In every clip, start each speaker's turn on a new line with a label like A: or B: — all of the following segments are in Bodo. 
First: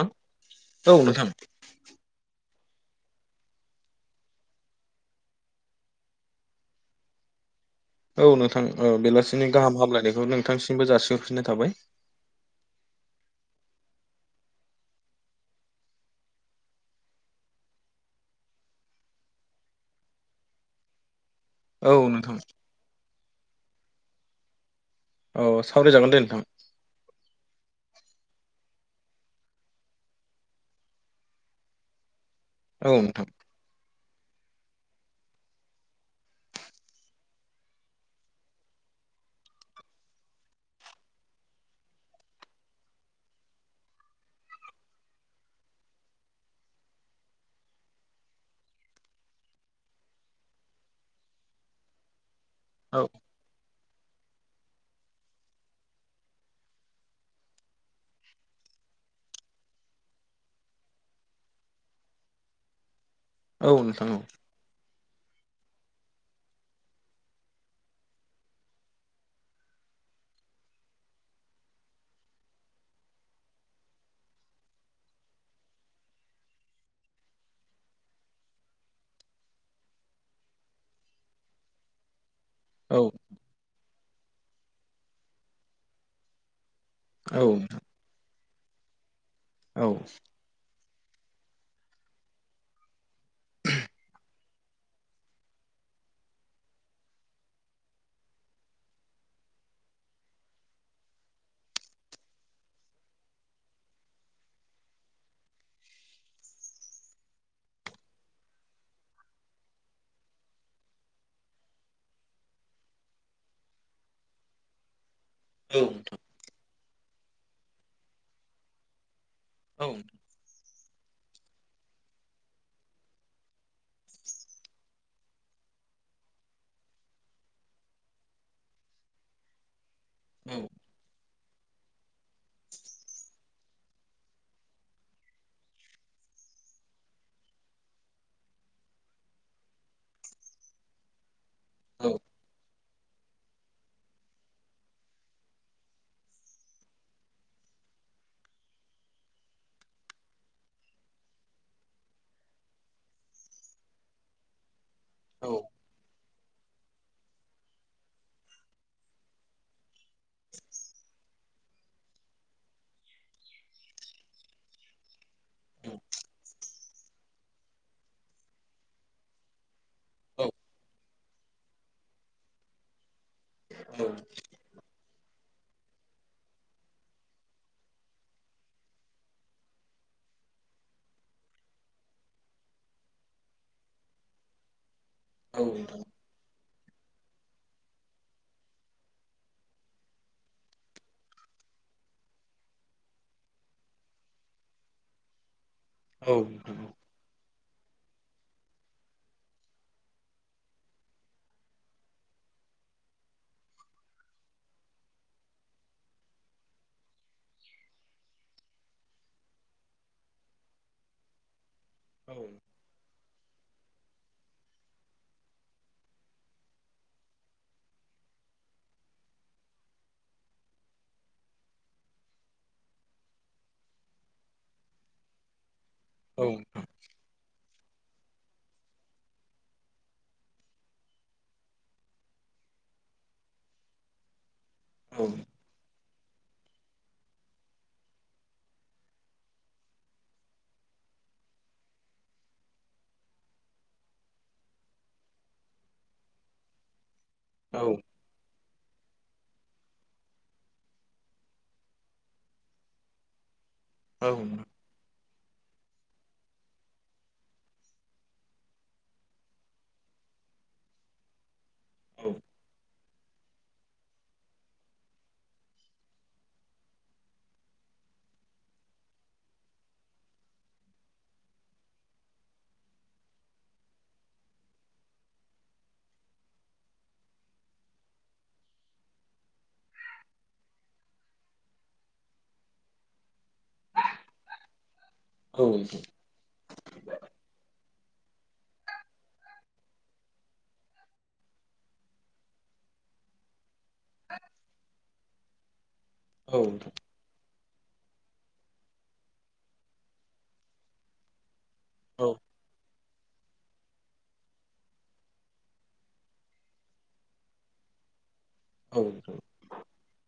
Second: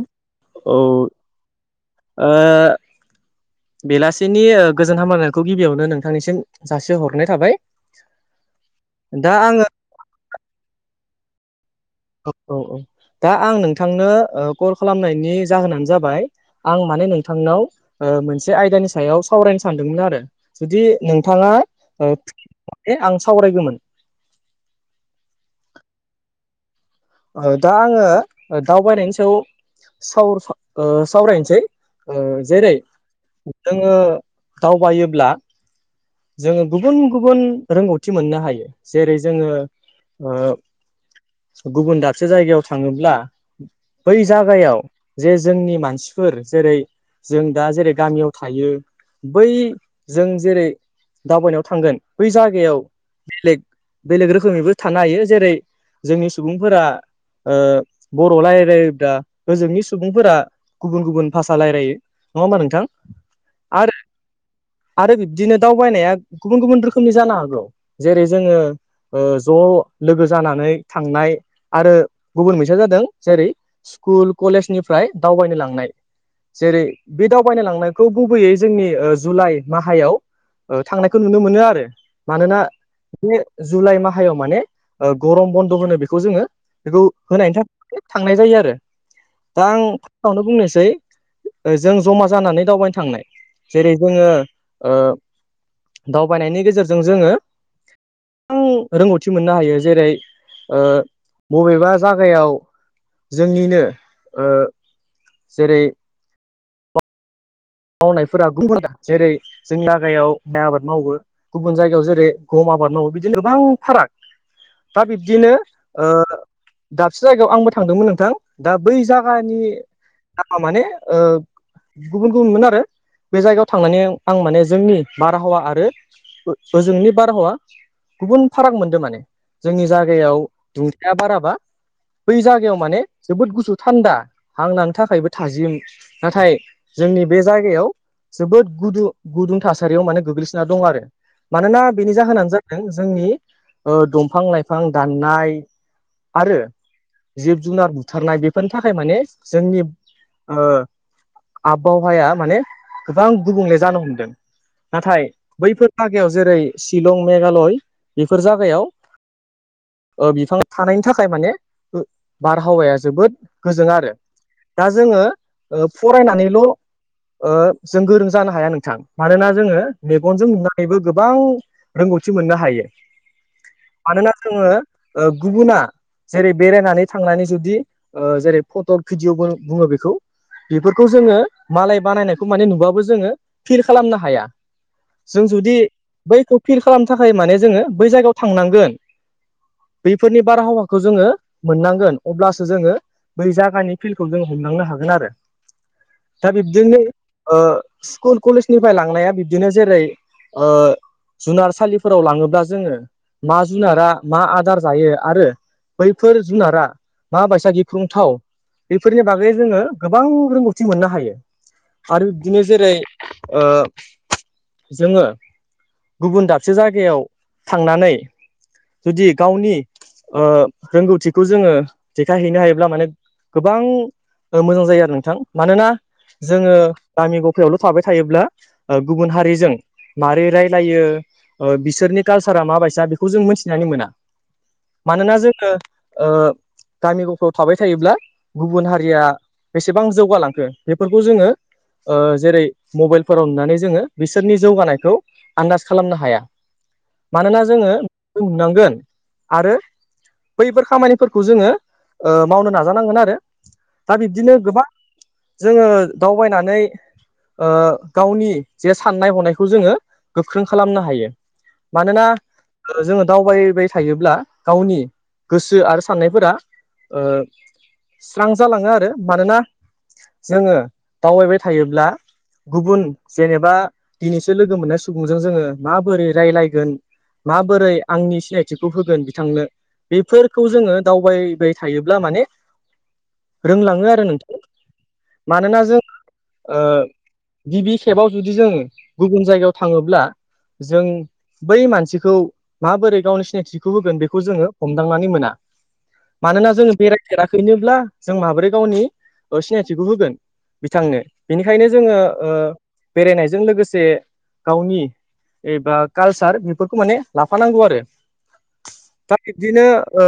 A: औ नोंथां
B: ओ बेलासिनि गोजोन हामायनायखौ गिबियावनो नोंथांनिसिम जासे हरनाय थाबाय।
A: औ नोंथां औ
B: दा
A: बेलासिनि
B: आङो
A: गाहाम हामलायनायखौ नोंथांसिमबो जासिहरफिननाय थाबाय।
B: औ औ औ दा आं नोंथांनो ओ कल खालामनायनि जाहोनानो जाबाय आं माने नोंथांनाव ओ मोनसे आयदानि सायाव सावरायनो सानदोंमोन आरो जुदि नोंथाङा
A: औ नोंथां
B: [inaudible] आं सावरायगौमोन
A: औ सावरायजागोन दे नोंथां।
B: ओ दा आङो दावबायनायनि सायाव सावर ओ सावरायनोसै ओ जेरै
A: औ नोंथां
B: जोङो दावबायोब्ला जोङो गुबुन गुबुन रोंगौथि मोननो हायो जेरै जोङो ओ गुबुन दाबसे जायगायाव थाङोब्ला बै जागायाव जे जोंनि मानसिफोर जेरै जों दा जेरै गामियाव थायो बै जों जेरै दावबायनायाव थांगोन बै जायगायाव
A: औ
B: बेलेग बेलेग रोखोमैबो थानो हायो जेरै जोंनि सुबुंफोरा ओ बर' राय्लायोबब्ला ओजोंनि सुबुंफोरा गुबुन गुबुन भाषा रायलायो नङा होमबा नोंथां।
A: औ
B: आरो
A: नोंथां उम
B: आरो बिब्दिनो दावबायनाया गुबुन गुबुन रोखोमनि जानो हागौ जेरै जोङो ओ ज' लोगो जानानै थांनाय आरो गुबुन मोनसेया जादों जेरै स्कुल कलेजनिफ्राय दावबायनो लांनाय जेरै बे दावबायनो लांनायखौ गुबैयै जोंनि ओ जुलाइ माहायाव ओ थांनायखौ नुनो मोनो आरो मानोना
A: औ।
B: बे जुलाइ माहायाव माने ओ गरम बन्द' होनो बेखौ जोङो बेखौ
A: औ
B: होनायनि था थांनाय जायो आरो दा आं
A: औ नोंथां
B: फार्स्टआवनो बुंनोसै जों जमा जानानै दावबायनो थांनाय जेरै जोङो ओ दावबायनायनि गेजेरजों जोङो बां रोंगौथि मोननो हायो जेरै ओ बबेबा जागायाव जोंनिनो ओ जेरै मावनायफोरा [inaudible] जेरै जोंनि जागायाव माइ आबाद मावो। गुबुन जायगायाव जेरै गम आबाद मावो बिदिनो गोबां फाराग। दा बिब्दिनो ओ दाबसे जायगायाव आंबो थांदोंमोन नोंथां दा बै जा गानि
A: औ
B: नामा माने ओ गुबुन गुबुनमोन आ रो बे जायगायाव थांनानै आं माने जोंनि बारहावा आरो ओजोंनि बारहावा गुबुन फाराग मोनदों माने जोंनि जा गायाव
A: नोंथां
B: दुंथाया बाराबा बै जागायाव माने जोबोद गुसु थान्दा हां लानो थाखायबो थाजिम। नाथाय जोंनि बे जायगायाव जोबोद गुदु गुदुं थासारियाव माने गोग्लैसोना दं आरो मानोना
A: औ
B: बेनि जाहोनानो जादों जोंनि ओ दंफां लाइफां दाननाय। आरो जिब जुनार बुथारनाय बेफोरनि थाखाय माने जोंनि ओ आबबावहाया माने गोबां गुबुंले जानो हमदों नाथाय
A: औ
B: बैफोर जागायाव जेरै शिलं मेघालय बेफोर जागायाव ओ बिफां थानायनि थाखाय माने बारहावाया जोबोद गोजों आरो दा जोङो ओ फरायनानैल' ओ जों गोरों जानो हाया नोंथां मानोना जोङो मेगनजों नुनानैबो गोबां रोंगौथि मोननो हायो मानोना जोङो ओ गुबुना जेरै बेरायनानै थांनानै जुदि ओ जेरै फट'क भिडिअ'बो बुङो बेखौ। बेफोरखौ जोङो। मालाय बानायनायखौ माने नुबाबो जोङो फिल खालामनो हाया जों
A: औ
B: जुदि
A: नोंथां
B: बैखौ फिल खालामनो थाखाय माने जोङो बै जायगायाव थांनांगोन। बैफोरनि बारहावाखौ जोङो मोननांगोन अब्लासो जोङो। बै जायगानि फिल्डखौ जों हमलांनो हागोन आरो। दा बिब्दिनो ओ स्कुल कलेजनिफ्राय लांनाया बिब्दिनो जेरै ओ जुनारसालिफोराव लाङोब्ला जोङो मा जुनारा मा आदार जायो आरो बैफोर जुनारा मा बायसा गिख्रुंथाव बेफोरनि बागै जोङो गोबां रोंगौथि मोननो हायो आरो बिदिनो जेरै ओ जोङो गुबुन दाबसे जायगायाव थांनानै जुदि गावनि ओ रोंगौथिखौ जोङो देखायहैनो हायोब्ला माने गोबां मोजां जायो आरो नोंथां मानोना जोङो गामि गफायावल' थाबाय थायोब्ला ओ गुबुन हारिजों मारै रायलायो ओ बिसोरनि काल्सारा माबायसा बेखौ जों मिथिनानै मोना। मानोना जोङो ओ गामि गफाव थाबाय थायोब्ला गुबुन हारिया बेसेबां जौगालांखो बेफोरखौ जोङो ओ जेरै मबाइलफोराव नुनानै जोङो बिसोरनि जौगानायखौ आन्दाज खालामनो हाया। मानोना जोङो बेखौ नुनांगोन आरो बैफोर खामानिफोरखौ जोङो ओ मावनो नाजानांगोन आरो दा
A: औ नोंथां
B: बिब्दिनो गोबां जोङो दावबायनानै ओ गावनि जे साननाय हनायखौ जोङो गोख्रों खालामनो हायो। मानोना
A: औ
B: जोङो दावबाय बाय थायोब्ला गावनि गोसो आरो साननायफोरा ओ स्रां जालाङो आरो मानोना जोङो दावबायबाय थायोब्ला गुबुन जेनेबा दिनैसो लोगो मोननाय सुबुंजों जोङो माबोरै रायलायगोन माबोरै आंनि सिनायथिखौ होगोन बिथांनो बेफोरखौ जोङो दावबायबाय थायोब्ला माने रोंलाङो आरो नोंथां।
A: औ
B: मानोना जों ओ गिबि खेबाव जुदि जों गुबुन जायगायाव थाङोब्ला जों बै मानसिखौ माबोरै गावनि सिनायथिखौ होगोन बेखौ जोङो हमदांनानै मोना। मानोना जोङो बेरायफेराखैनोब्ला जों माबोरै गावनि सिनाय थिखौ होगोन बिथांनो बिनिखायनो जोङो
A: औ
B: ओ बेरायनायजों लोगोसे गावनि एबा कालसार बेफोरखौ माने लाफानांगौ आरो दा
A: औ
B: बे बिदिनो ओ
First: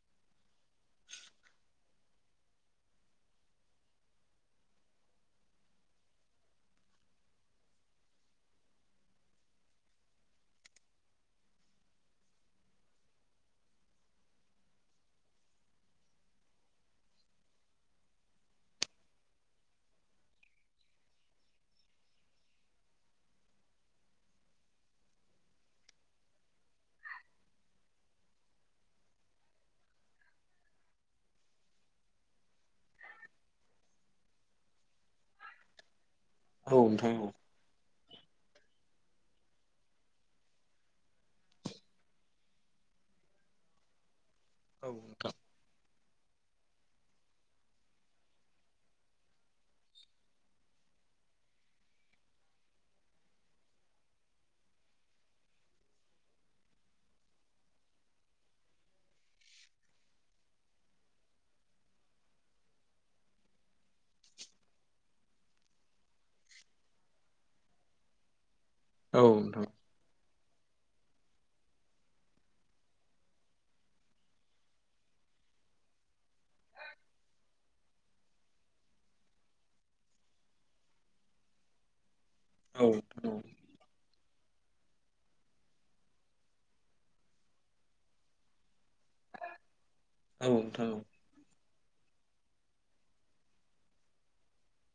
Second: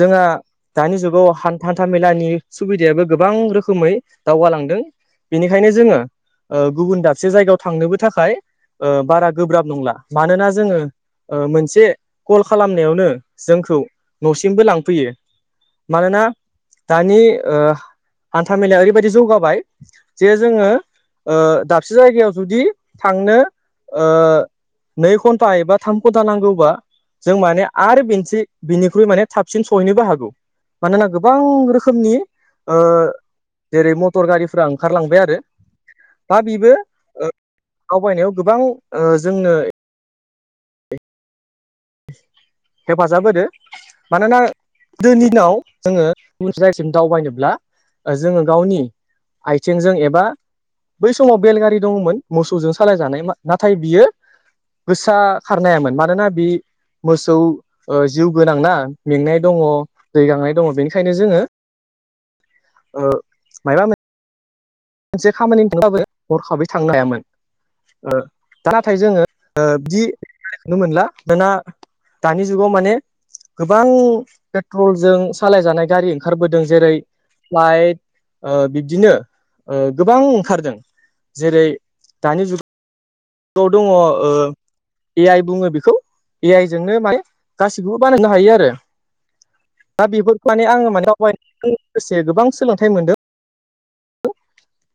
B: जोंहा दानि जुगाव हान-हान्था मेलानि सुबिदायाबो गोबां रोखो रोखोमै दावगालांदों बेनिखायनो जोङो ओ गुबुन दाबसे जायगायाव थांनोबो थाखाय ओ बारा गोब्राब नंला मानोना जोङो ओ मोनसे कल खालामनायावनो जोंखौ न'सिमबो लांफैयो। मानोना दानि ओ हान्था मेलाया ओरैबायदि जौगाबाय। जे जोङो ओ दाबसे जायगायाव जुदि थांनो ओ नै घन्टा एबा थाम घन्टा नांगौबा जों माने आरो बेनोसै बिनिख्रुइ माने थाबसिन सहैनोबो हागौ। मानोना गोबां रोखोमनि ओ जेरै मटर गारिफ्रा ओंखारलांबाय आरो दा
A: औ
B: बेबो
A: नोंथां
B: ओ दावबायनायाव गोबां ओ जोंनो हेफाजाब होदो मानोना
A: औ
B: दिनिनाव जोङो गुबन से जायसिम दावबायनोब्ला जोङो गावनि आथिंजों एबा बै समाव बेलगारि दङमोन मोसौजों सालायजानाय मा नाथाय बियो गोसा खारनो हायामोन मानोना बि थ' ओ जिउ गोनांना मेंनाय दङ दै गांनाय दङ बेनिखायनो जोङो ओ माइबा मोन से खामानि [inaudible] बो हरखाबै थांनो हायामोन। ओ दा नाथाय जोङो ओ
A: नोंथां
B: बिदि नुनो मोनला दाना दानि जुगाव माने गोबां पेट्रलजों सालायजानाय गारि ओंखारबोदों जेरै फ्लाइट ओ बिबदिनो ओ गोबां ओंखारदों जेरै दानि जुग
A: औ औ।
B: गाव दङ ओ ए आइ बुङो बेखौ ए आइ जोंनो माने गासिखौबो बानायनो हायो आरो। दा
A: औ
B: बेफोरखौ माने आङो माने
A: नोंथां
B: दावबायनायजों लोगोसे गोबां सोलोंथाइ मोनदों।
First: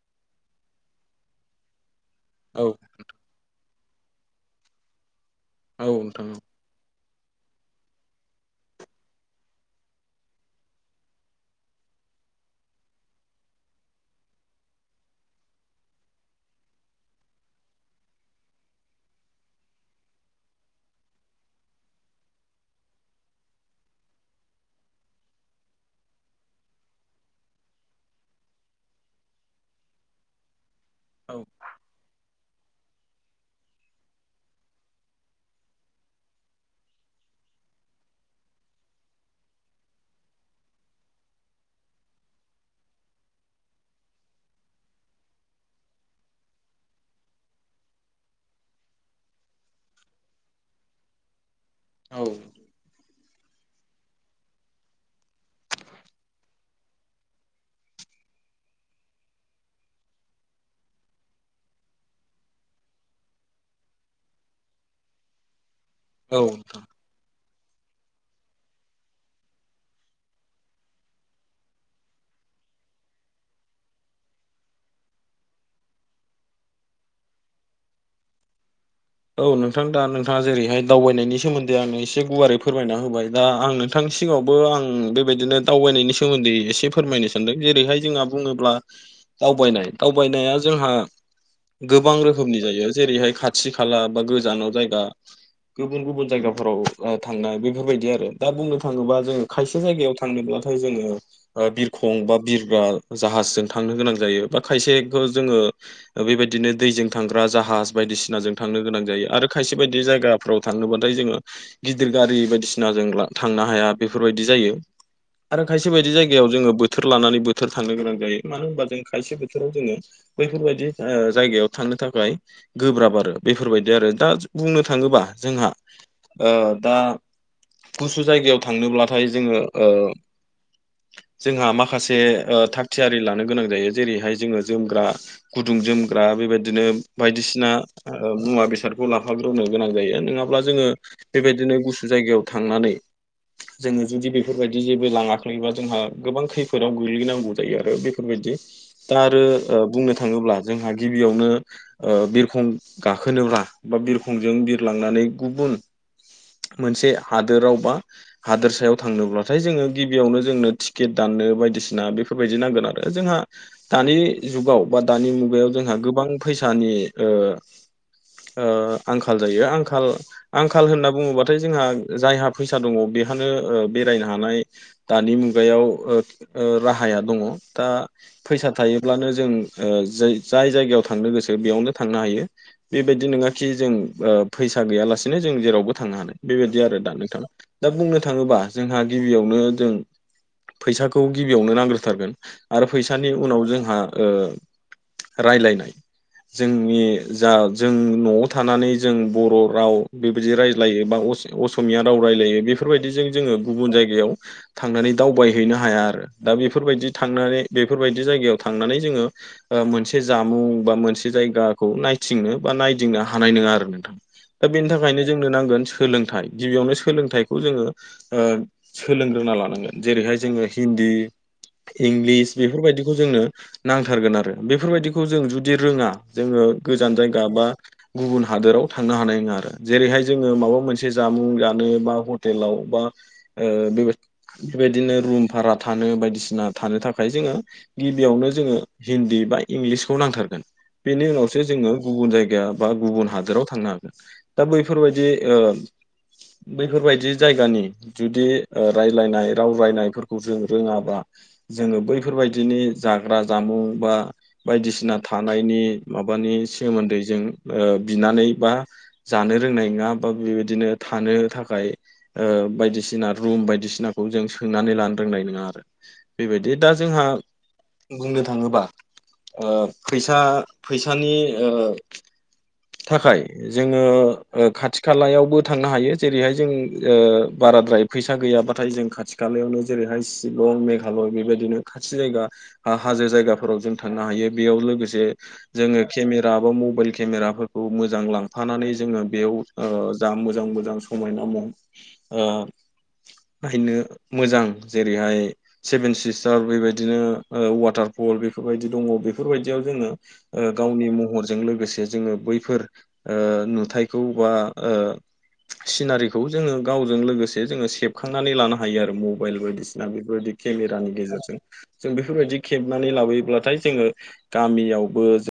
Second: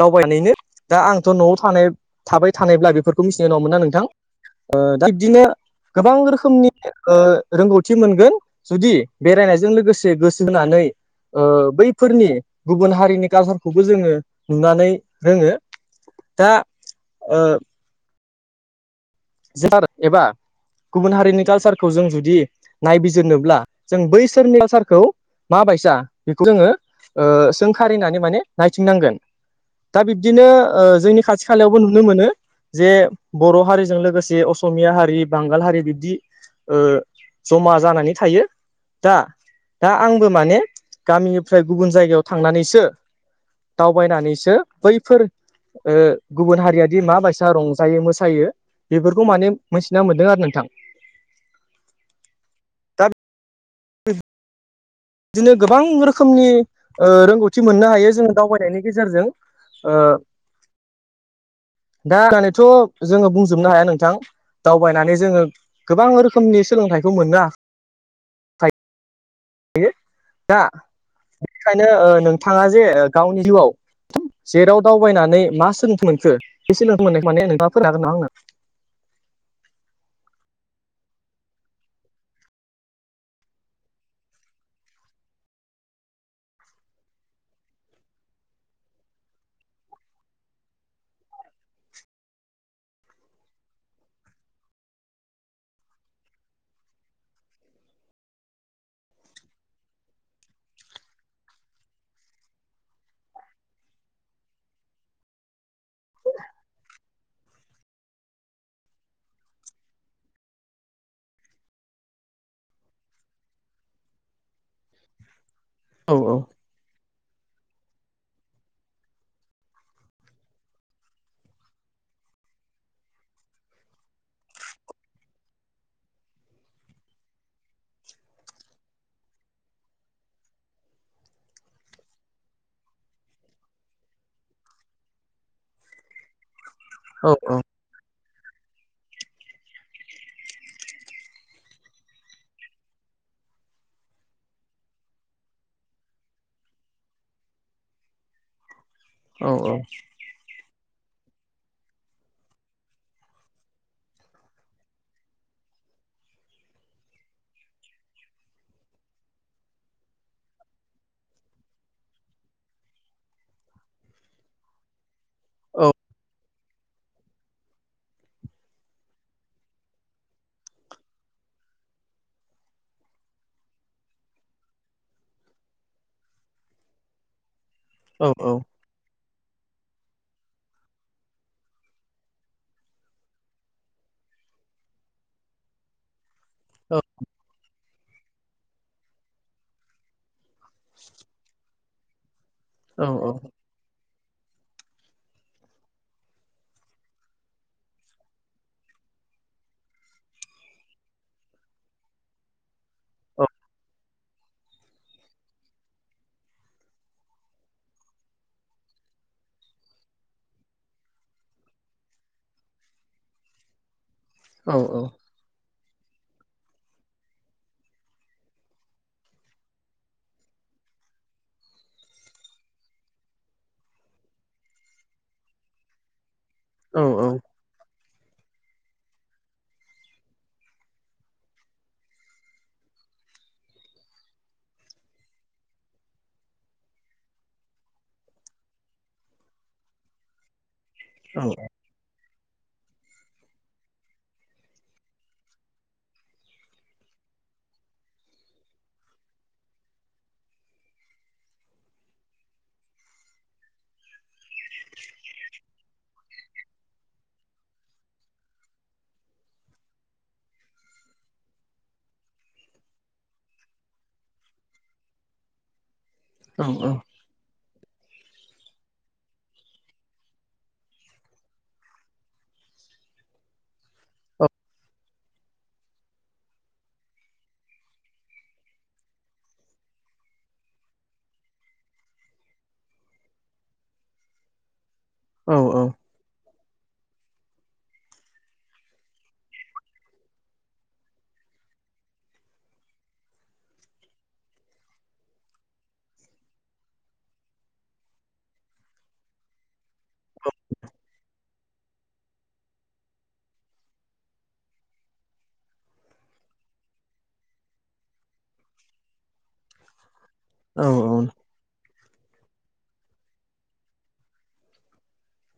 B: दावबायनानैनो दा आंथ' न'आव थानाय थाबाय
A: औ नोंथां औ नोंथां औ
B: थानायब्ला बेफोर खौ मिथिनाय नङामोन ना नोंथां ओ दा बिबदिनो
A: औ
B: गोबां
A: नोंथां औ नोंथां
B: रोखोमनि ओ रोंगौथि मोनगोन जुदि बेरायनायजों लोगोसे गोसो होनानै ओ बैफोरनि गुबुन हारिनि कालसारखौबो जोङो नुनानै रोङो दा ओ ज सार एबा गुबुन हारिनि कालसारखौ जों जुदि नायबिजिरनोब्ला जों बैसोरनि कालसारखौ मा बायसा बेखौ जोङो ओ सोंखारिनानै माने नायथिंनांगोन। दा बिब्दिनो ओ जोंनि
A: औ
B: खाथि खालायावबो नुनो मोनो जे बर' हारिजों लोगो से असमिया हारि, बांगाल हारि बिब्दि ओ जमा जानानै थायो। दा दा आंबो माने गामिनिफ्राय गुबुन जायगायाव थांनानैसो दावबायनानैसो बैफोर गुबुन हारियादि मा बायसा रंजायो मोसायो बेफोरखौ माने मोनथिना मोन्दों आरो नोंथां।
A: औ
B: दा बिदिनो गोबां रोखोमनि ओ रोंगौथि मोननो हायो जों दावबायनायनि गेजेरजों। ओ दा होननानैथ' जोङो बुंजोबनो हाया नोंथां दावबायनानै जोङो गोबां रोखोमनि
A: नोंथां
B: सोलोंथाइखौ मोननो हायो दा बेनिखायनो ओ नोंथाङा जे ओ गावनि जिउआव जेराव दावबायनानै मा सोलोंथाइ मोनखो बे सोलोंथाइ मोननायखौ माने नोंथाङा फोरमाय हागोनना आंनो?
A: औ नोंथां दा नोंथाङा जेरैहाय दावबायनायनि सोमोन्दै आंनो एसे गुवारै फोरमायना होबाय दा आं नों थांनि सिगाङावबो आं बेबायदिनो दावबायनायनि सोमोन्दै एसे फोरमायनो सानदों जेरैहाय जोंहा बुङोब्ला दावबायनाय दावबायनाया जोंहा गोबां रोखोमनि जायो जेरैहाय खाथि खा खाला बा गोजानाव जायगा गुबुन गुबुन जायगाफोराव ओ थांना बेफोरबायदि आरो दा बुंनो थाङोबा जोङो खायसे जायगायाव थांनोब्लाथाय जोङो ओ बिरखं बा बिरग्रा जाहाजजों थांनो गोनां जायो बा खायसेखौ जोङो ओ बेबायदिनो दैजों थांग्रा जाहाज बायदिसिनाजों थांनो गोनां जायो आरो खायसे बायदि जायगाफ्राव थांनोबाथाय जोङो गिदिर गारि बायदिसिनाजों ला थांनो हाया बेफोरबायदि जायो। आरो खायसे बायदि
B: औ
A: जायगायाव जोङो बोथोर लानानै बोथोर थांनो गोनां जायो मानो होनबा जों खायसे बोथोराव जोङो बैफोरबायदि ओ जायगायाव थांनो थाखाय गोब्राब आरो। बेफोरबायदि आरो दा बुंनो थाङोबा जोंहा ओ दा गुसु जायगायाव थांनोब्लाथाय जोङो ओ जोंहा माखासे ओ थाग थियारि लानो गोनां जायो जेरैहाय जोङो जोमग्रा गुद गुदुं जोमग्रा बेबायदिनो
B: औ
A: बायदिसिना मुवा बेसादखौ लाफाग्रोनो गोनां जायो नोङाब्ला जोङो बेबायदिनो गुसु जायगायाव थांनानै जोङो जुदि बेफोरबायदि जेबो लाङाखैबा जोंहा गोबां खैफोदाव गोग्लैनांगौ जायो आरो बे बेफोरबायदि दा आरो बुंनो थाङोब्ला जोंहा गिबियावनो बिरखं गाखोनोब्ला बा बिरखंजों बिरलांनानै गुबुन मोनसे हादोराव बा हादोरसायाव थांनोब्लाथाय जोङो गिबियावनो जोंनो टिकेट दाननो बायदिसिना बेफोरबायदि नांगोन आरो जोंहा दानि जुगाव बा दानि मुगायाव
B: औ
A: जोंहा गोबां फैसानि आंखाल जायो आंखाल आंखाल होनना बुङोबाथाय जोंहा जायहा फैसा दङ बेहानो बेरायनो हानाय दानि मुगायाव राहाया दङ दा
B: औ
A: फैसा थायोब्लानो जों जाय-जायगायाव थांनो गोसो बेयावनो थांनो हायो। बेबायदि नङााखि जों फैसा गैयालासेनो जों जेरावबो थांनो हानो। बेबायदि आरो दा नोंथां दा बुंनो थाङोबा जोंहा गिबियावनो जों फैसाखौ गिबियावनो नांग्रोथारगोन आरो
B: औ
A: फैसानि उनाव जोंहा रायलायनाय जोंनि जा जों न'आव थानानै जों बर' राव बेबायदि रायज्लायो बा अस-अस मिया राव रायलायो बेफोर बायदिजों जोंङो गुबुन जायगायाव थांनानै दावबायहैनो हाया आरो दा बेफोरबायदि थांनानै बेफोरबायदि जायगायाव थांनानै जोंङो मोनसे जामुं बा मोनसे जायगाखौ नाय थिंनो बा नायदिंनो हानाय नंङा आरो नोंथां दा
B: औ
A: बेनि थाखायनो जोंनो नांगोन सोलोंथाइ गिबियावनो सोलोंथाइखौ जोंङो सोलोंग्रोना लानांगोन जेरैहाय जोंङो हिन्दी इंलिस बेफोरबायदिखौ जोंनो नांथारगोन आरो बेफोर बायदिखौ जों जुदि रोङा जोंङो गोजान जायगा बा गुबुन हादोराव थांनो हानाय नङा आरो जेरैहाय जोंङो माबा मोनसे जामुं जानो बा हटेलाव बा बे बेबाय-बे बायदिदिनो रुम भारा थानो बायदिसिना थानो थाखाय जोंङो गिबियावनो जोंङो हिन्दी बा इंलिसखौ नांथारगोन बेनि उनाव
B: औ
A: जोंङो गुबुन जायगा बा गुबुन हादोराव थांनो हागोन दा बैफोरबायदि बैफोरबायदि जायगानि जुदि रायलायनाय राव रायनायफोरखौ जों रोङाबा जोंङो बैफोरबायदिनि जाग्रा जामुं बा बायदिसिना थानायनि माबानि सोमोन्दै जों बिनानै बा जानो रोंनाय नोङा बा बेबायदिनो थानो थाखाय बायदिसिना रुम बायदिसिनाखौ जों सोंनानै लानो रोंनाय नोङा आरो। बेबायदि दा जोंहा बुंनो थाङोबा फैसा फैसानि थाखाय जोंङो खाथि खालायावबो थांनो हायो जेरैहाय जों बाराद्राय फैसा गैयाबाथाय जों खाथि खालायावनो जेरैहाय शिलं मेघालय बेबायदिनो खाथि जायगा हाजो जायगाफोराव जों थांनो हायो बेयाव लोगोसे
B: औ औ
A: जोङो केमेरा बा मबाइल केमेराफोरखौ मोजां लांफानानै जोंङो बेयाव जा मोजां मोजां समायना म नायनो मोजां जेरैहाय सेभेन सिस्टार बेबायदिनो वाटारफल बेफोरबायदि दङ बेफोरबायदियाव जोंङो गावनि महरजों लोगोसे जोंङो बैफोर नुथायखौ बा सिनारिखौ जोंङो गावजों लोगोसे जोंङो सेबखांनानै लानो हायो आरो मबेल बायदि। बायदिसिना बेफोरबायदि केमेरानि
B: औ औ
A: गेजेरजों। जों बेफोर बायदि खेबनानै लाबोयोब्लाथाय जोंङो गामियावबो